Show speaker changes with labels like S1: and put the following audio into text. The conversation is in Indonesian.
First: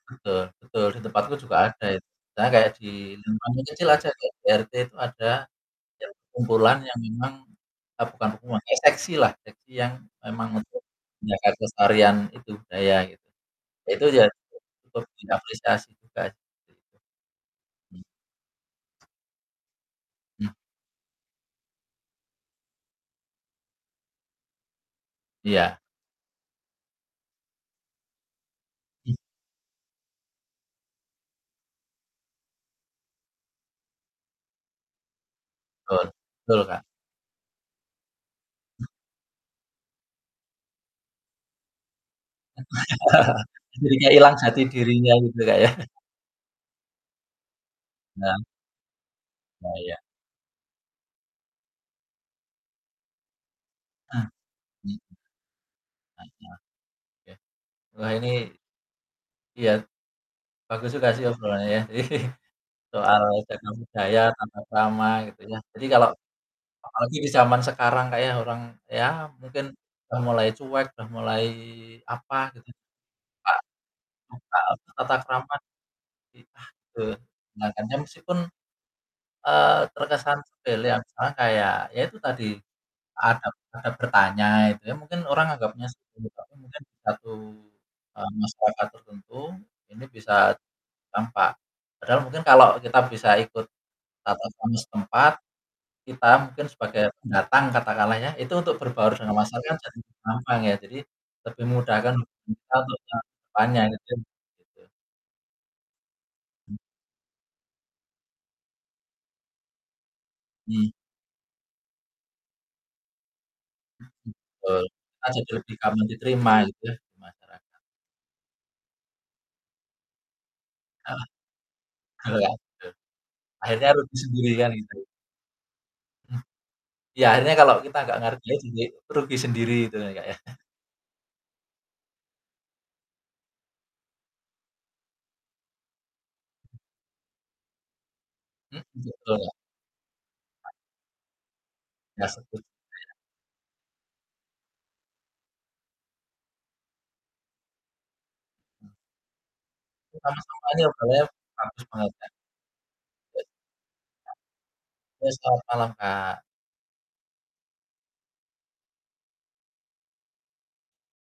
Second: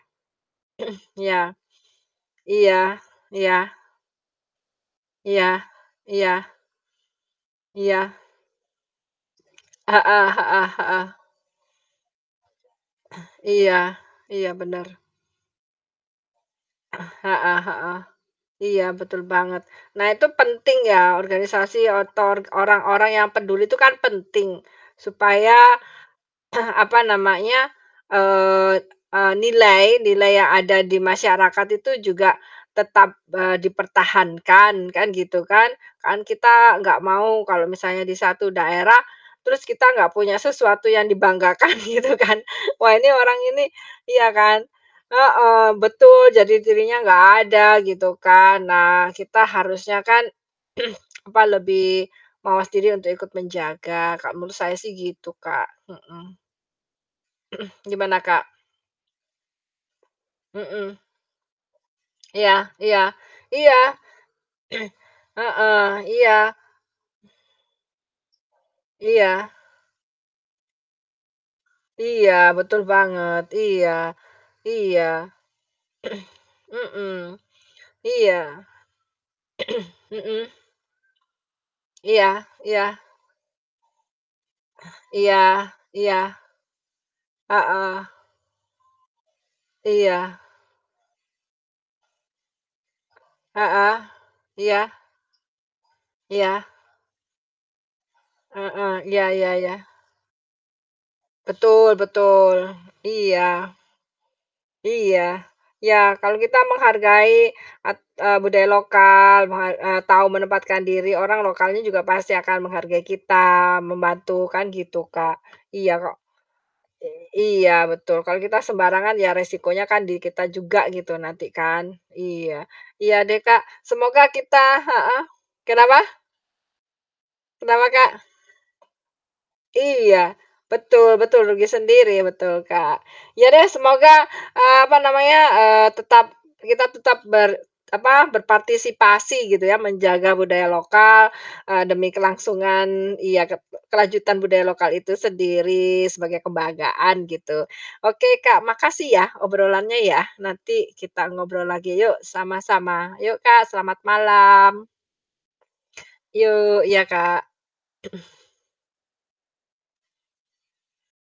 S1: Betul, betul, di tempatku
S2: Iya.
S1: juga ada itu. Misalnya kayak di
S2: Iya,
S1: lingkungan
S2: iya.
S1: kecil aja deh, di RT itu ada
S2: Iya
S1: kayak
S2: iya.
S1: kumpulan yang memang eee,
S2: Iya.
S1: bukan kumpulan, kayak seksi lah, seksi yang
S2: Heeh
S1: memang
S2: heeh
S1: untuk
S2: heeh.
S1: menjaga kelestarian itu budaya, gitu.
S2: Iya,
S1: Nah, itu aja,
S2: iya,
S1: itu
S2: bener.
S1: butuh diapresiasi juga, gitu.
S2: Heeh heeh, iya, betul banget. Nah, itu
S1: Mmm.
S2: penting ya, organisasi otor orang-orang yang peduli itu kan penting, supaya,
S1: Iya.
S2: apa namanya, eee,
S1: M
S2: eee, nilai nilai yang ada di masyarakat itu juga tetap, eee, dipertahankan kan, gitu kan.
S1: Betul
S2: Kan
S1: betul,
S2: kita
S1: Kak.
S2: gak mau kalau misalnya di satu
S1: Hmm.
S2: daerah, terus kita gak punya sesuatu yang dibanggakan, gitu kan. Wah, ini orang ini
S1: Jadinya
S2: iya
S1: ilang jati
S2: kan,
S1: dirinya, gitu, Kak,
S2: heeh,
S1: ya.
S2: betul, jadi dirinya gak ada, gitu
S1: Nah, m
S2: kan. Nah, kita
S1: Nah,
S2: harusnya
S1: iya.
S2: kan, apa, lebih mawas diri untuk ikut menjaga.
S1: Nah,
S2: Kalo menurut saya sih
S1: ini.
S2: gitu, Kak. Mhm.
S1: [unintelligible] Ya. Wah,
S2: Gimana,
S1: ini
S2: Kak?
S1: iya. Bagus
S2: Mhm.
S1: juga sih obrolannya ya,
S2: Iya iya
S1: soal cagar
S2: iya.
S1: budaya, tata krama, gitu ya, jadi
S2: Heeh,
S1: kalau
S2: iya.
S1: apalagi di zaman sekarang, Kak, ya, orang ya
S2: Iya.
S1: mungkin udah mulai cuek, udah mulai
S2: Iya,
S1: apa, gitu,
S2: betul banget, iya
S1: suka lupa.
S2: iya.
S1: Tata krama. I ah, eee,
S2: Mhm,
S1: keliatannya
S2: iya.
S1: meskipun, eee, terkesan
S2: Mhm.
S1: sepele ya, misalnya kayak, ya itu
S2: Iya
S1: tadi,
S2: iya.
S1: adab adab bertanya itu ya, mungkin
S2: Iya
S1: orang anggapnya seperti
S2: iya,
S1: [unintelligible] mungkin di satu,
S2: heeh.
S1: eee, masyarakat tertentu, ini
S2: Iya.
S1: bisa tampak. Padahal mungkin kalau kita bisa ikut
S2: Heeh,
S1: tata krama
S2: iya.
S1: setempat, kita
S2: Iya.
S1: mungkin sebagai pendatang, katakanlah ya, itu untuk
S2: Heeh,
S1: berbaur
S2: iya
S1: dengan
S2: iya
S1: masyarakat
S2: iya.
S1: jadi gampang ya, jadi lebih
S2: Betul
S1: memudahkan
S2: betul,
S1: kita untuk ke
S2: iya,
S1: depannya, ya kan gitu.
S2: iya. Ya, kalau kita
S1: Mmm.
S2: menghargai, at eee, budaya lokal, meha eee, tau menempatkan
S1: Mhm.
S2: diri, orang lokalnya juga pasti akan menghargai kita, membantu, kan
S1: Mmm, betul,
S2: gitu,
S1: kan
S2: Kak.
S1: jadi lebih
S2: Iya,
S1: gampang
S2: kok
S1: diterima gitu ya, di
S2: ek
S1: masyarakat.
S2: iya, betul, kalo kita sembarangan, ya resikonya kan di kita juga, gitu,
S1: Heeh,
S2: nanti kan.
S1: hela
S2: Iya.
S1: duh.
S2: Iya deh, Kak,
S1: Akhirnya rugi
S2: semoga
S1: sendiri kan
S2: kita
S1: gitu.
S2: heeh, kenapa?
S1: Mhm. Ya, akhirnya kalau
S2: Kenapa,
S1: kita
S2: Kak?
S1: nggak menghargai, juga itu rugi sendiri itu kan, Kak,
S2: Iya.
S1: ya.
S2: Betul betul, rugi sendiri, betul, Kak. Iya deh, semoga, eee, apa namanya, eee, tetap
S1: Mmm.
S2: kita tetap ber apa,
S1: Mmm,
S2: berpartisipasi,
S1: betul
S2: gitu ya. Menjaga budaya
S1: [unintelligible]
S2: lokal, eee, demi
S1: Ya, setuju, Kak, ya.
S2: kelangsungan ya, ket e kelanjutan budaya lokal itu sendiri, sebagai kebanggaan, gitu. Oke, Kak,
S1: Hmm.
S2: makasih ya, obrolannya
S1: Itu
S2: ya,
S1: kan masalahnya
S2: nanti
S1: udah
S2: kita
S1: lewat,
S2: ngobrol
S1: bagus
S2: lagi
S1: banget
S2: yuk,
S1: kan.
S2: sama-sama. Yuk,
S1: [unintelligible]
S2: Kak, selamat malam.
S1: Ya, selamat malam, Kak.
S2: Yuk, iya, Kak.